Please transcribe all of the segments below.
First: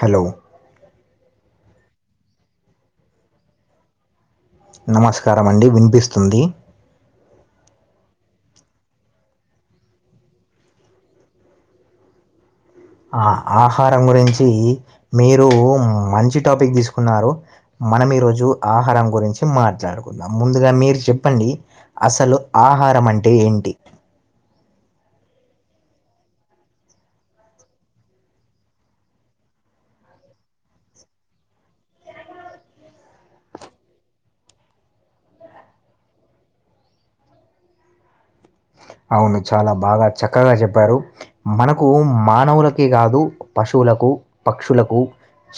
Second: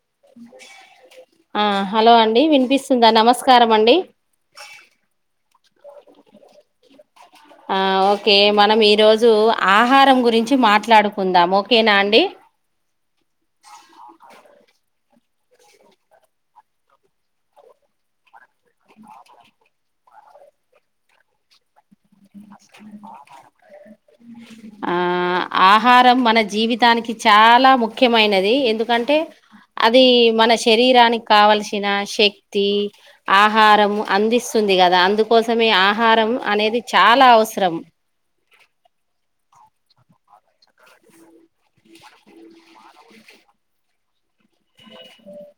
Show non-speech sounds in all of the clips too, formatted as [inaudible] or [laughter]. Hello ఆ hello అండి వినిపిస్తుందా? నమస్కారం అండి నమస్కారం అండి. వినిపిస్తుంది. ఆ ఓకే మనం ఈ రోజు ఆహారం గురించి మాట్లాడుకుందాం ఓకేనా అండి. ఆ ఆహారం గురించి మీరు మంచి టాపిక్ తీసుకున్నారు. మనం ఈరోజు ఆహారం గురించి మాట్లాడుదాం. ముందుగా మీరు చెప్పండి అసలు ఆహారం అంటే ఏంటి? ఆ ఆహారం మన జీవితానికి చాలా ముఖ్యమైనది ఎందుకంటే అది మన శరీరానికి కావల్సిన శక్తి ఆహారము అందిస్తుంది. కదా అందుకోసమే ఆహారం అనేది చాలా అవసరం అవును చాలా బాగా చక్కగా చెప్పారు. మనకు మానవులకకే కాదు పశువులకు పక్షులకు,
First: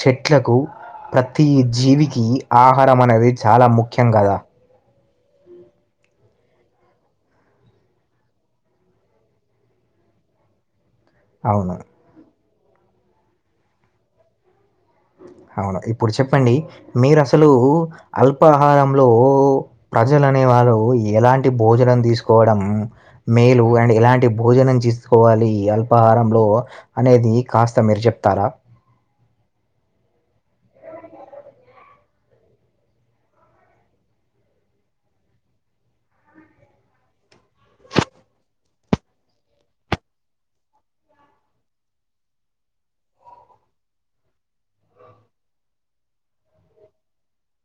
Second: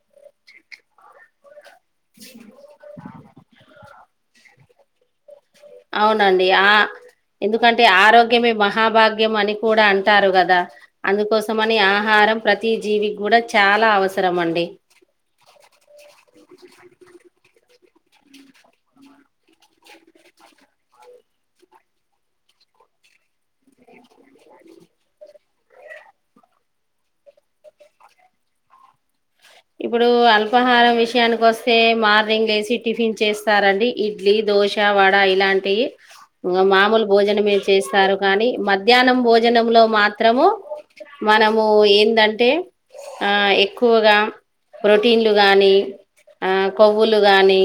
చెట్లకు, ప్రతి జీవికి ఆహారం అనేది చాలా ముఖ్యం కదా? అవునండి ఆ ఎందుకంటే ఆరోగ్యమే మహాభాగ్యం అని కూడా అంటారు కదా. అవును అందుకోసమని ఆహారం ప్రతి జీవికి కూడా చాలా అవసరం అండి. అవును, ఇప్పుడు చెప్పండి మీరు అసలు అల్పాహారంలో ప్రజలు అనే వాళ్ళు ఎలాంటి భోజనం తీసుకోవడం మేలు అండ్ ఎలాంటి భోజనం చేసుకోవాలి అల్పాహారంలో అనేది కాస్త మీరు చెప్తారా? ఇప్పుడు అల్పాహారం విషయానికి వస్తే మార్నింగ్ లేసి టిఫిన్ చేస్తారండి. ఇడ్లీ, దోశ, వడ ఇలాంటివి మామూలు భోజనం చేస్తారు. కానీ మధ్యాహ్నం భోజనము లో మాత్రము మనము ఏందంటే ఆ ఎక్కువగా ప్రోటీన్లు గాని, ఆ కొవ్వులు గాని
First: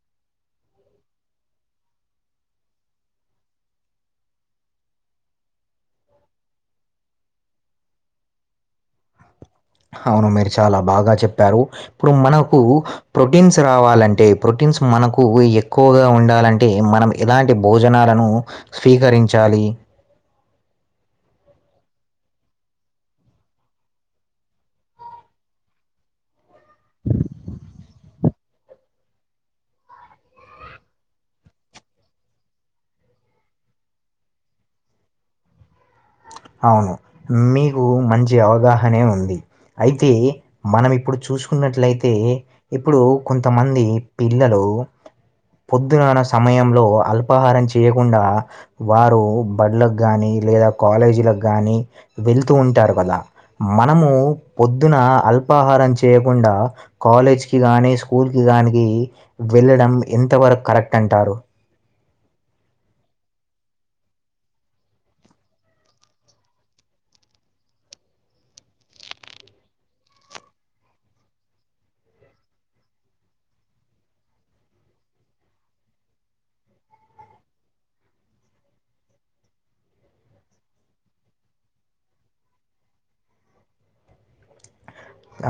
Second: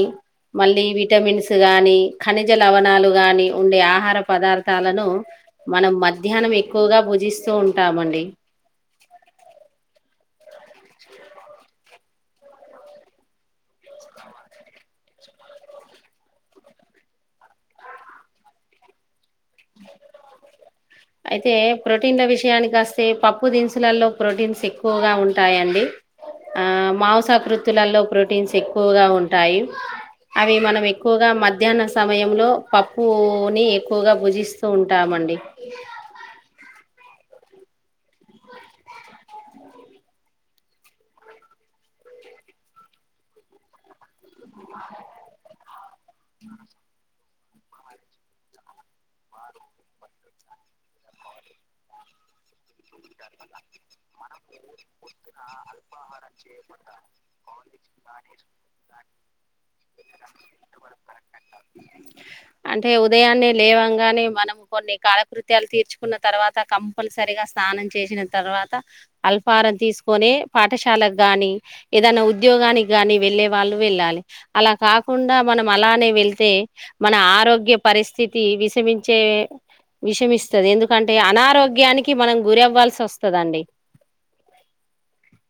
మళ్ళీ విటమిన్స్ గాని, ఖనిజ లవణాలు గాని ఉండే ఆహార పదార్థాలను మనం మధ్యాహ్నం ఎక్కువగా భుజిస్తూ ఉంటామండి. అవును మీరు చాలా బాగా చెప్పారు. ఇప్పుడు మనకు ప్రోటీన్స్ రావాలంటే ప్రోటీన్స్ మనకు ఎక్కువగా ఉండాలంటే మనం ఎలాంటి భోజనాలను స్వీకరించాలి. అయితే ప్రోటీన్ల విషయానికి వస్తే పప్పు దినుసులలో ప్రోటీన్స్ ఎక్కువగా ఉంటాయండి. ఆ మాంసకృత్తులలో ప్రోటీన్స్ ఎక్కువగా ఉంటాయి. అవి మనం ఎక్కువగా మధ్యాహ్న సమయంలో పప్పుని ఎక్కువగా భుజిస్తూ ఉంటామండి. ఈ [unintelligible] అవును మీకు మంచి అవగాహనే ఉంది. అయితే మనం ఇప్పుడు చూసుకున్నట్లయితే, ఇప్పుడు కొంతమంది పిల్లలు పొద్దుగాన్న సమయంలో ఆల్ఫా అల్పాహారం చేయకుండా వారు బళ్లకు గానీ లేదా కాలేజీ కి వెళ్తూ ఉంటారు కదా మనము ద్ పొద్దున అల్పాహారం చేయకుండా కాలేజ్ కి గానీ స్కూల్ కి గానీ వెళ్ళడం ఎంతవరకు కరెక్ట్ అంటారు. [inaudible] అంటే ఉదయాన్నే లేవంగానే మనం కొన్ని కాలకృత్యాలు తీర్చుకున్న తర్వాత కంపల్సరీ స్నానం చేసిన తర్వాత, అల్ఫారం తీసుకొనే పాఠశాలకు గాని ఏదైనా ఉద్యోగానికి గాని వెళ్ళలే వాళ్ళు వెళ్ళాలి. అలా కాకుండా మనం అలానే వెళితే మన ఆరోగ్య పరిస్థితి విషమించే విషమిస్తాది. ఎందుకంటే అనారోగ్యానికి మనం గురవ్వాల్సి వస్తాదండీ. [inaudible]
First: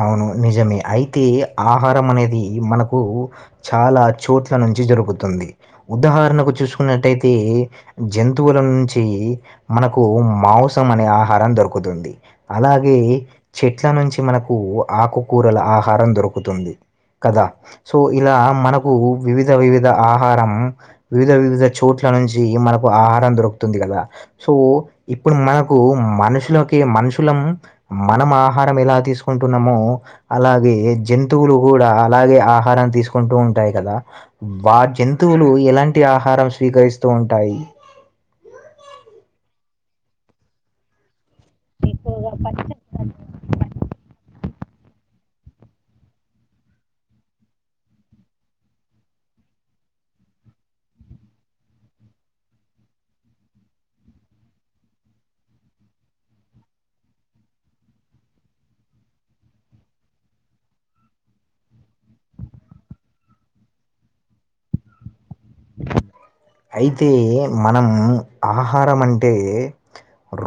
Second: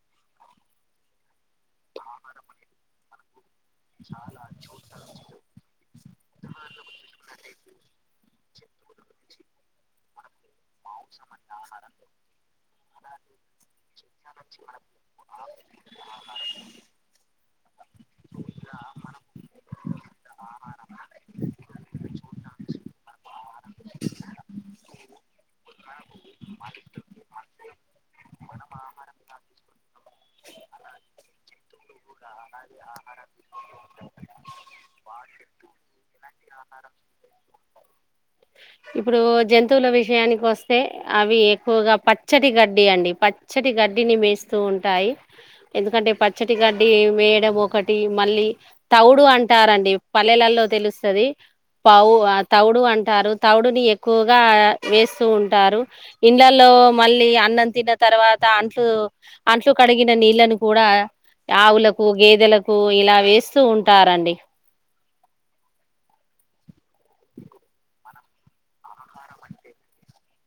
అవును నిజమే. అయితే ఆహారం అనేది మనకు చాలా చోట్ల నుంచి జరుగుతుంది. ఉదాహరణకు చూసుకున్నట్టయితే జంతువుల నుంచి మనకు మాంసం అనే ఆహారం దొరుకుతుంది. అలాగే చెట్ల నుంచి మనకు ఆకుకూరల ఆహారం దొరుకుతుంది. కదా సో ఇలా మనకు వివిధ వివిధ ఆహారం, వివిధ వివిధ చోట్ల నుంచి మనకు ఆహారం దొరుకుతుంది కదా, సో ఇప్పుడు మనకు మనుషులకి మనుషులం మనం ఆహారం ఎలా తీసుకు ంటున్నామో అలాగే జంతువులు కూడా అలాగే ఆహారం తీసుకుంటూ ఉంటాయి కదా, వారి జంతువులు ఎలాంటి ఆహారం స్వీకరిస్తూ ఉంటాయి. [inaudible] ఇప్పుడు జంతువుల విషయానికి వస్తే అవి ఎక్కువగా పచ్చటి గడ్డి అండి పచ్చటి గడ్డిని మేస్తూ ఉంటాయి. ఎందుకంటే పచ్చటి గడ్డి వేయడం ఒకటి మళ్ళీ తౌడు అంటారండి. పల్లెలలో తెలుస్తుంది తౌడు అంటారు తౌడుని ఎక్కువగా వేస్తూ ఉంటారు ఇండ్ల లో మళ్ళీ అన్నం తిన్న తర్వాత అంట్లు కడిగిన నీళ్ళలను కూడా ఆవులకు, గేదెలకు ఇలా వేస్తూ ఉంటారండి. అయితే మనం ఆహారం అంటే,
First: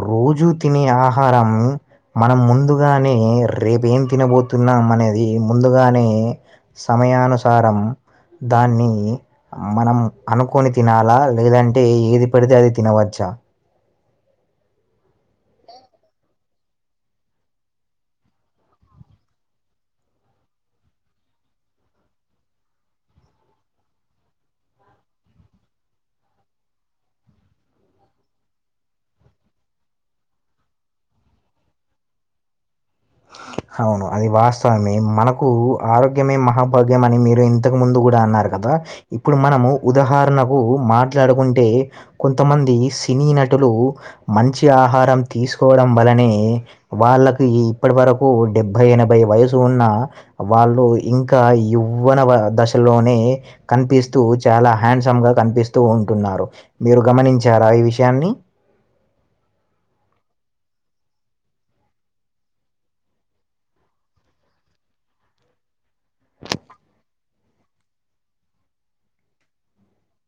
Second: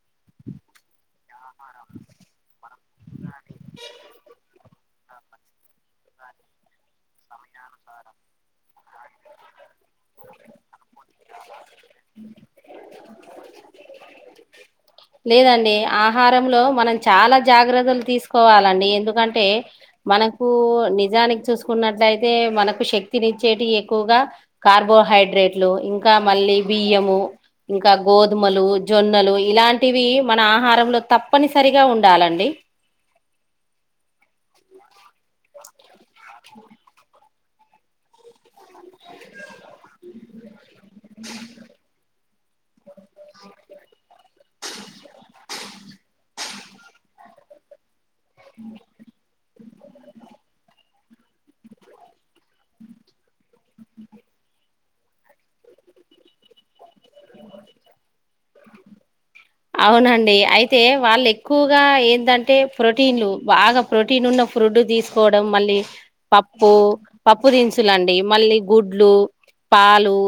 రోజూ తినే ఆహారం. మనం ముందుగానే, రేపు ఏం తినబోతున్నాం అనే అది ముందుగానే సమయానుసారం దాన్ని మనం అనుకొని తినాలా? లేదంటే ఏది పెడితే అది తినవచ్చా. [inaudible] లేదండి ఆహారంలో మనం చాలా జాగ్రత్తలు తీసుకోవాలండి ఎందుకంటే మనకు నిజానికి చూసుకున్నట్లయితే మనకు శక్తినిచ్చేటివి ఎక్కువగా కార్బోహైడ్రేట్లు ఇంకా మళ్ళీ బియ్యము. ఇంకా గోధుమలు, జొన్నలు ఇలాంటివి మన ఆహారంలో తప్పనిసరిగా ఉండాలండి. అవును, అది వాస్తవమే మనకు ఆరోగ్యమే మహాభాగ్యం అని మీ ఇంతకు ముందు కూడా అన్నారు కదా? ఇప్పుడు మనము ఉదాహరణకు మాట్లాడుకుంటే కొంతమంది సినీ నటులు మంచి ఆహారం తీసుకోవడం వలనే వాళ్ళకు ఇప్పటి వరకు డెబ్బై, ఎనభై వయసు ఉన్న వాళ్ళు ఇంకా యవ్వన దశలోనే కనిపిస్తూ చాలా హ్యాండ్సమ్ గా కనిపిస్తూ ఉన్నారు. మీరు గమనించారా ఈ విషయాన్ని. అవునండి, అయితే వాళ్ళ ఎక్కువగా ఏంటంటే ప్రోటీన్లు బాగా ప్రోటీన్ ఉన్న ఫుడ్ తీసుకోవడం. మళ్ళీ పప్పు, పప్పు దినుసులండి మళ్ళీ గుడ్లు పాలు,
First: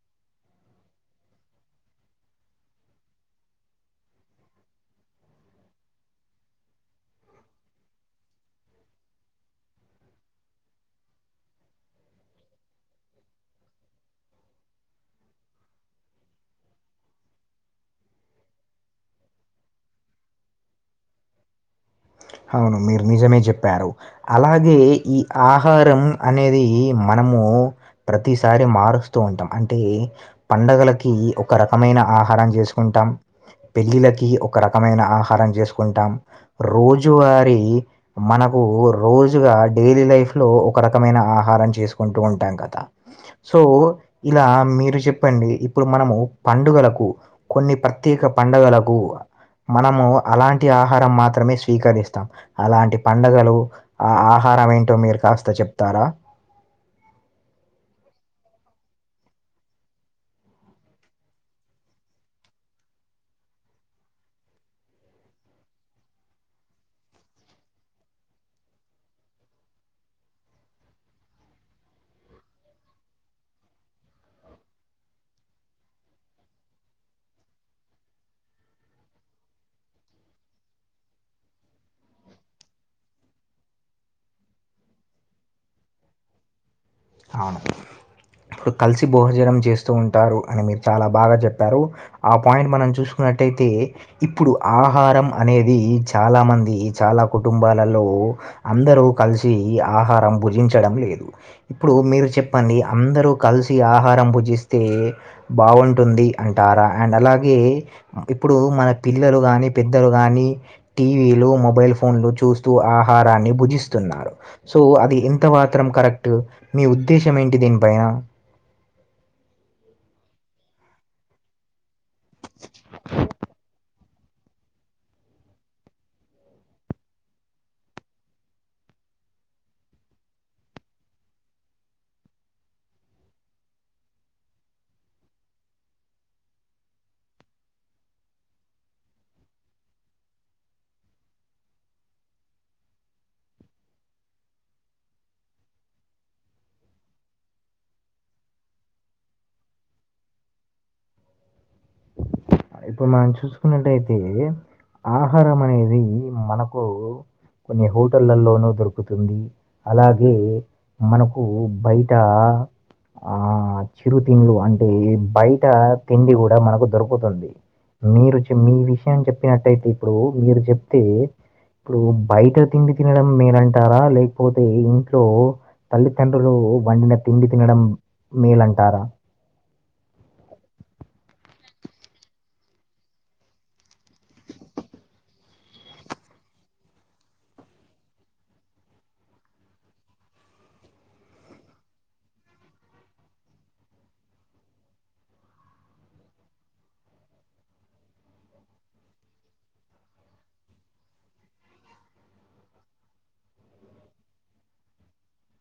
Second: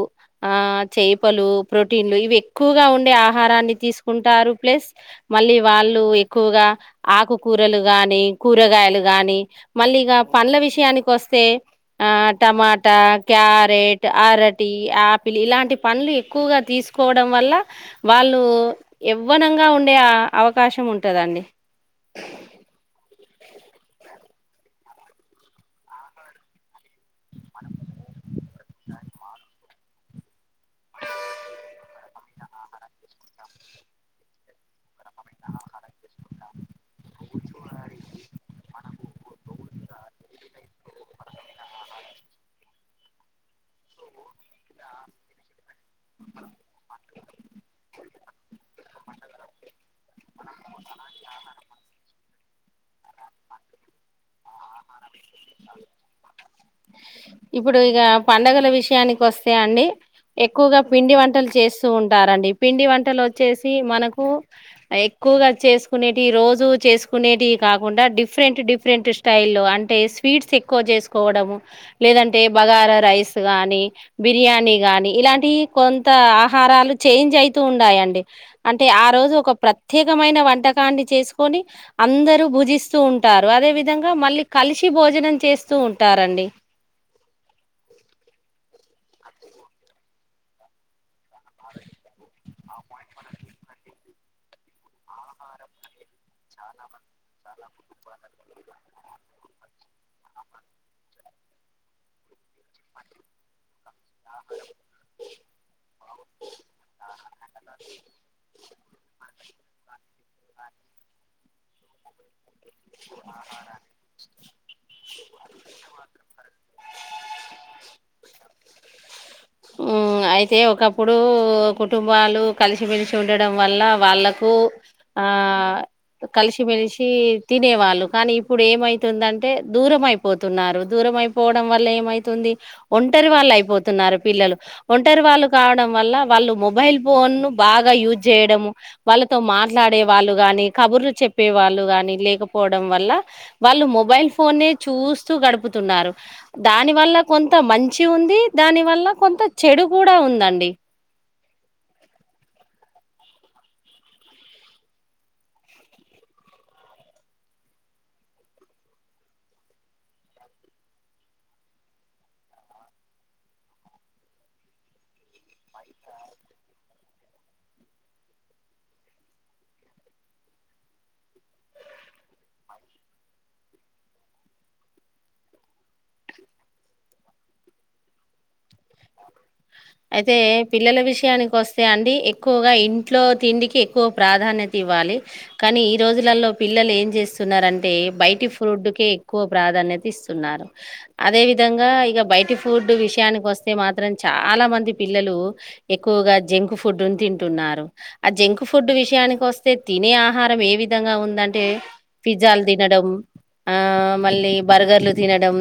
చేపలు ప్రోటీన్లు ఇవి ఎక్కువగా ఉండే ఆహారాన్ని తీసుకుంటే ఉంటారు ప్లస్ మళ్ళీ వాళ్ళు ఎక్కువగా ఆకుకూరలు గానీ కూరగాయలు. గానీ మళ్ళీ ఇక పండ్ల విషయానికి వస్తే ఆ టమాటా, క్యారెట్. అరటి, ఆపిల్ ఇలాంటి పలు ఎక్కువగా తీసుకోవడం వల్ల వాళ్ళు. యవ్వనంగా ఉండే ఆ అవకాశం ఉంటదండి. అవును మీరు నిజమే చెప్పారు అలాగే ఈ ఆహారం అనేది మన. ము ప్రతిసారి మారుస్తూ ఉంటాంటే పండుగలకి ఒక రకమైన అ. ఆహారం చేసుకుంటాం. పెళ్లిలకి ఒక రకమైన ఆహారం చేసుకుంటాం రోజు. రజు వారి మనకు రోజుగా డైలీ లైఫ్ లో ఒక రకమైన ఆహారం చేసుకుం. ఉంటూ ఉంటాం కదా. సో ఇలా మీరు చెప్పండి ఇప్పుడు మనము పండుగలకు కొన్ని ప్ర. త్యేక పండగలకు మనము అలాంటి ఆహారం మాత్రమే స్వీ. కరిస్తాం అలాంటి పండగలు ఆ ఆహారం ఏంటో మీరు కాస్త చెప్తారా. ఇప్పుడు ఇక పండగల విషయానికి వస్తా అండి. ఎక్కువగా పిండి వంటలు చేస్తూ ఉంటారండి పిండి వంటలు వచ్చేసి మనకు ఎ. క్కువగా చేసుకునేటి రోజు చేసుకునేవి కాకుండా డిఫరెంట్ డిఫరెంట్ స్టైల్లో అంటే. స్పీడ్స్ ఎక్కువ చేసుకోవడము. లేదంటే బగారా రైస్ కానీ బిర్యానీ గానీ ఇలాంటి కొంత ఆహారాలు. చేంజ్ అవుతూ ఉంటాయండి అంటే ఆ రోజు ఒక ప్రత్యేకమైన వంటకాన్ని చేసుకొని. అందరూ భుజిస్తూ ఉంటారు అదే విధంగా మళ్ళీ కలిసి భోజనం చేస్తూ ఉంటారండి. అవును ఇప్పుడు కలిసి భోజనం చేస్తూ ఉంటారు అని మీరు చాలా. బాగా చెప్పారు ఆ పాయింట్ మనం చూసుకున్నట్టయితే. ఇప్పుడు ఆహారం అనేది చాలా మంది చాలా కుటుంబాలలో అందరూ. కలిసి ఆహారం భుజించడం లేదు ఇప్పుడు మీరు చెప్పండి అందరు కలిసి ఆహ. హరం పూజిస్తే బాగుంటుంది అంటారా అండ్ అలాగే ఇప్పుడు మన. పిల్లలు గాని పెద్దలు గాని టీవీలు, మొబైల్ ఫోన్లు చూస్త. స్తూ ఆహారాన్ని భుజిస్తున్నారు సో అది ఎంత మాత్రం కరెక్ట్. మీ ఉద్దేశం ఏంటి దీనిపైన. మ్మ్ అయితే ఒకప్పుడు కుటుంబాలు కలిసిమెలిసి ఉండడం వల్ల వాళ్ళలకు. ఆ కలిసి మెలిసి. తినేవాళ్ళు కానీ ఇప్పుడు ఏమైతుందంటే దూర అయిపోతున్నారు దూరం అయిపోవడం వల్ల ఏమైతుంది. ఒంటరి వాళ్ళు అయిపోతున్నారు పిల్లలు ఒంటరి వాళ్ళు కావడం వల్ల వాళ్ళు మొబైల్ ఫోన్లు. బాగా యూజ్ చేయడము వాళ్ళతో మాట్లాడే వాళ్ళు గాని కబుర్లు చెప్పే వాళ్ళు గాని లే. పోవడం వల్ల వాళ్ళు మొబైల్ ఫోన్ చూస్తూ గడుపుతున్నారు దాని వల్ల కొం. కొంత మంచి ఉంది దాని వల్ల కొంత చెడు కూడా ఉంది అండి. ఇప్పుడు మనం చూసుకున్నట్టయితే ఆహారం అనేది మనకు. కొన్ని హోటళ్లలోనూ దొరుకుతుంది అలాగే మనకు బయట. ఆ చిరుతింలు అంటే బయట తిండి కూడా మనకు దొరుకుతుంది. మీరు చెమీ విషయం చెప్పినట్టయితే ఇప్పుడు మీరు చెప్తే. ఇప్పుడు బయట తిండి తినడం మేనంటారా లేకపోతే ఇంట్లో తల్లితండ్రులు. వండిన తిండి తినడం మేలంటారా. అయితే పిల్లల విషయానికి వస్తే అండి ఎక్కువగా ఇంట్లో తిండికి ఎక్కువ ప్రాధాన్యత ఇవ్వాలి. కానీ ఈ రోజులలో పిల్లలు ఏం చేస్తున్నారంటే బయటి ఫ్రుడ్కే ఎక్కువ ప్రాధాన్యత. ఇస్తున్నారు అదే విధంగా ఇక బయటి ఫుడ్ విషయానికి వస్తే. మాత్రం చాలా మంది పిల్లలు ఎక్కువగా జంక్ ఫుడ్ తింటున్నారు ఆ జంక్. ఫుడ్డు విషయానికొస్తే తినే ఆహారం ఏ విధంగా ఉందంటే పిజ్జాలు తినడం ఆ మళ్ళీ బర్గర్లు తినడం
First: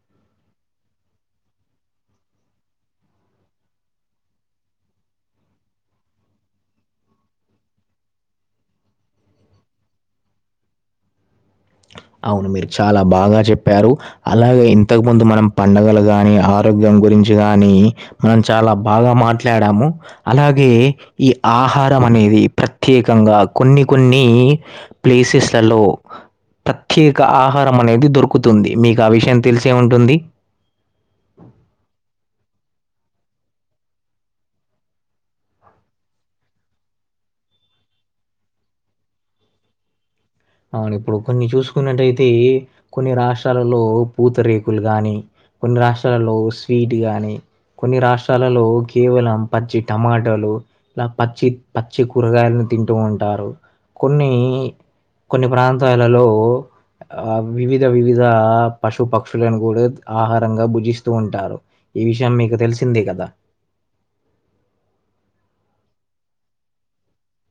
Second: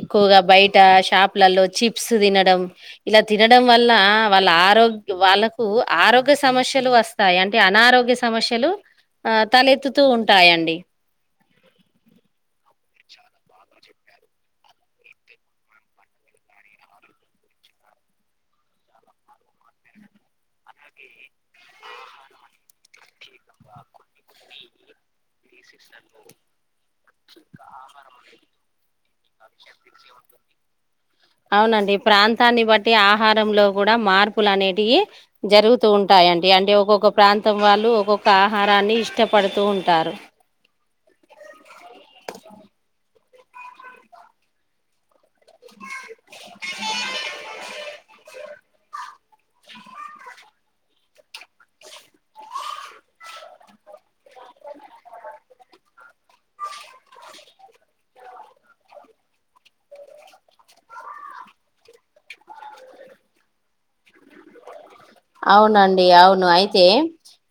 ఎక్కువగా బయట షాప్ లలో చిప్స్ త్ తినడం ఇలా తినడం వల్ల వాళ్ళ ఆరోగ్య వాళ్ళకు ఆరోగ్య సమస్యలు వస్ స్తాయి అంటే అనారోగ్య సమస్యలు ఆ తలెత్తుతూ ఉంటాయండి అవును మీరు చాలా బాగా చెప్పారు అలాగే ఇంతకు ముందు మనం పండగలు గానీ ఆరోగ్యం గురించి గానీ మనం చాలా బాగా మాట్లాడాము అలాగే ఈ ఆహార అం అనేది ప్రత్యేకంగా కొన్ని కొన్ని ప్లేసెస్ల్ లలో ప్రత్యేక ఆహారం అనేది దొరుకుతుంది మీకు ఆ విషయం తెలిసేవుంటుంది అవునండి ప్రాంతాన్ని బట్టి ఆహారంలో కూడా మార్పులు అనేటియు జరుగుతూ ఉంటాయి ఏంటి అంటే ఒక్కొక్క ప్రాంతం వాళ్ళు ఒక్కొక్క ఆహారాన్ని ఇష్టపడుతూ ఉంటారు అవును ఇప్పుడు కొన్ని చూసుకున్నట్టయితే కొన్ని రాష్ట్రాలలో పూతరేకులు గానీ కొన్ని రాష్ట్రాలలో స్వీట్ గానీ కొన్ని రాష్ట్రాల్ లలో కేవలం పచ్చి టమాటోలు ఇలా పచ్చి పచ్చి కూరగాయలను తింటూ ఉంటారు కొన్ని కొన్ని ప్రాంతాలలో ఆ వివిధ వివిధ పశు పక్షులను కూడా ఆహారంగా భుజిస్తూ ఉంటారు ఈ విషయం మీకు తెలిసిందే కదా అవునండి అవును అయితే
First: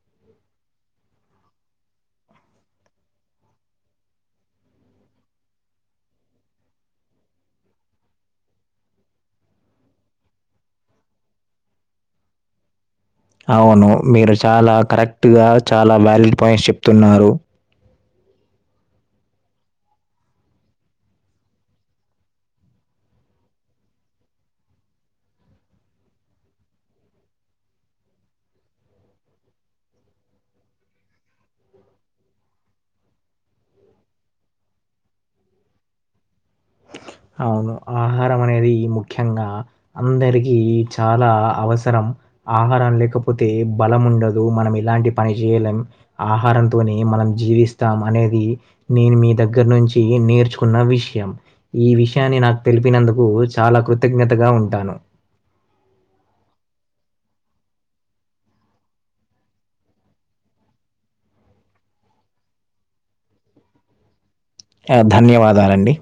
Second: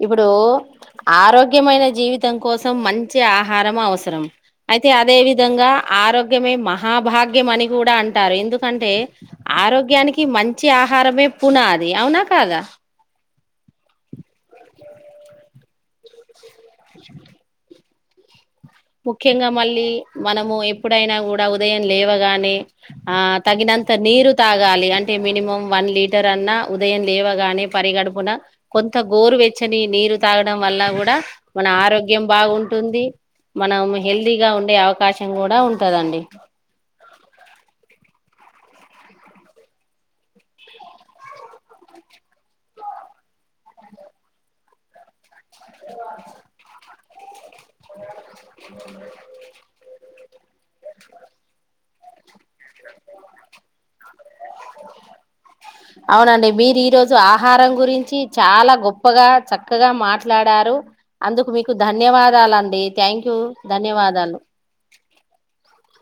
ఇప్పుడు ఆరోగ్యమైన జీవితం కోసం మంచి ఆహారము అవసరం అయితే అదే విధంగా ఆరోగ్యమే మహాభాగ్యం అని కూడా అంటారు ఎందుకంటే ఆరోగ్యానికి మంచి ఆహారమే పునాది అవునా కాదా అవును మీరు చాలా కరెక్ట్ గా చాలా వాలీడ్ పాయింట్స్ చెప్తున్నారు ముఖ్యంగా మళ్ళీ మనము ఎప్పుడైనా గూడా ఉదయం లేవగానే ఆ తగిన అంత నీరు తాగాలి అంటే మినిమం వన్ లీటర్ అన్నా ఉదయం లేవగానే పరిగడుపున కొంత గోరువెచ్చని నీరు తాగడం వల్ల గూడా మన ఆరోగ్యం బావుంటుంది మనం హెల్దీగా ఉండే అవకాశం కూడా ఉంటదండి అవును ఆహారం అనేది ముఖ్యంగా అందరికీ చాలా అవసర ఆహారం లేకపోతే బలం ఉండదు మనం ఇలాంటి పని చేేయలేం ఆహారంతోనే మనం జీవిస్తాం అనేది నేను మీ దగ్గర నుంచి టి నేర్చుకున్న విషయం ఈ విషయాన్ని నాకు తెలిపినందుకు చాలా కృతజ్ఞతగా ఉంటాను అవునండి మీరు ఈ రోజు ఆహారం గురించి చాలా గొప్పగా చక్కగా మాట్లాడారు అందుకు మీకు ధన్యవాదాలండి థ్యాంక్ యూ ధన్యవాదాలు ఆ! ధన్యవాదాలండి.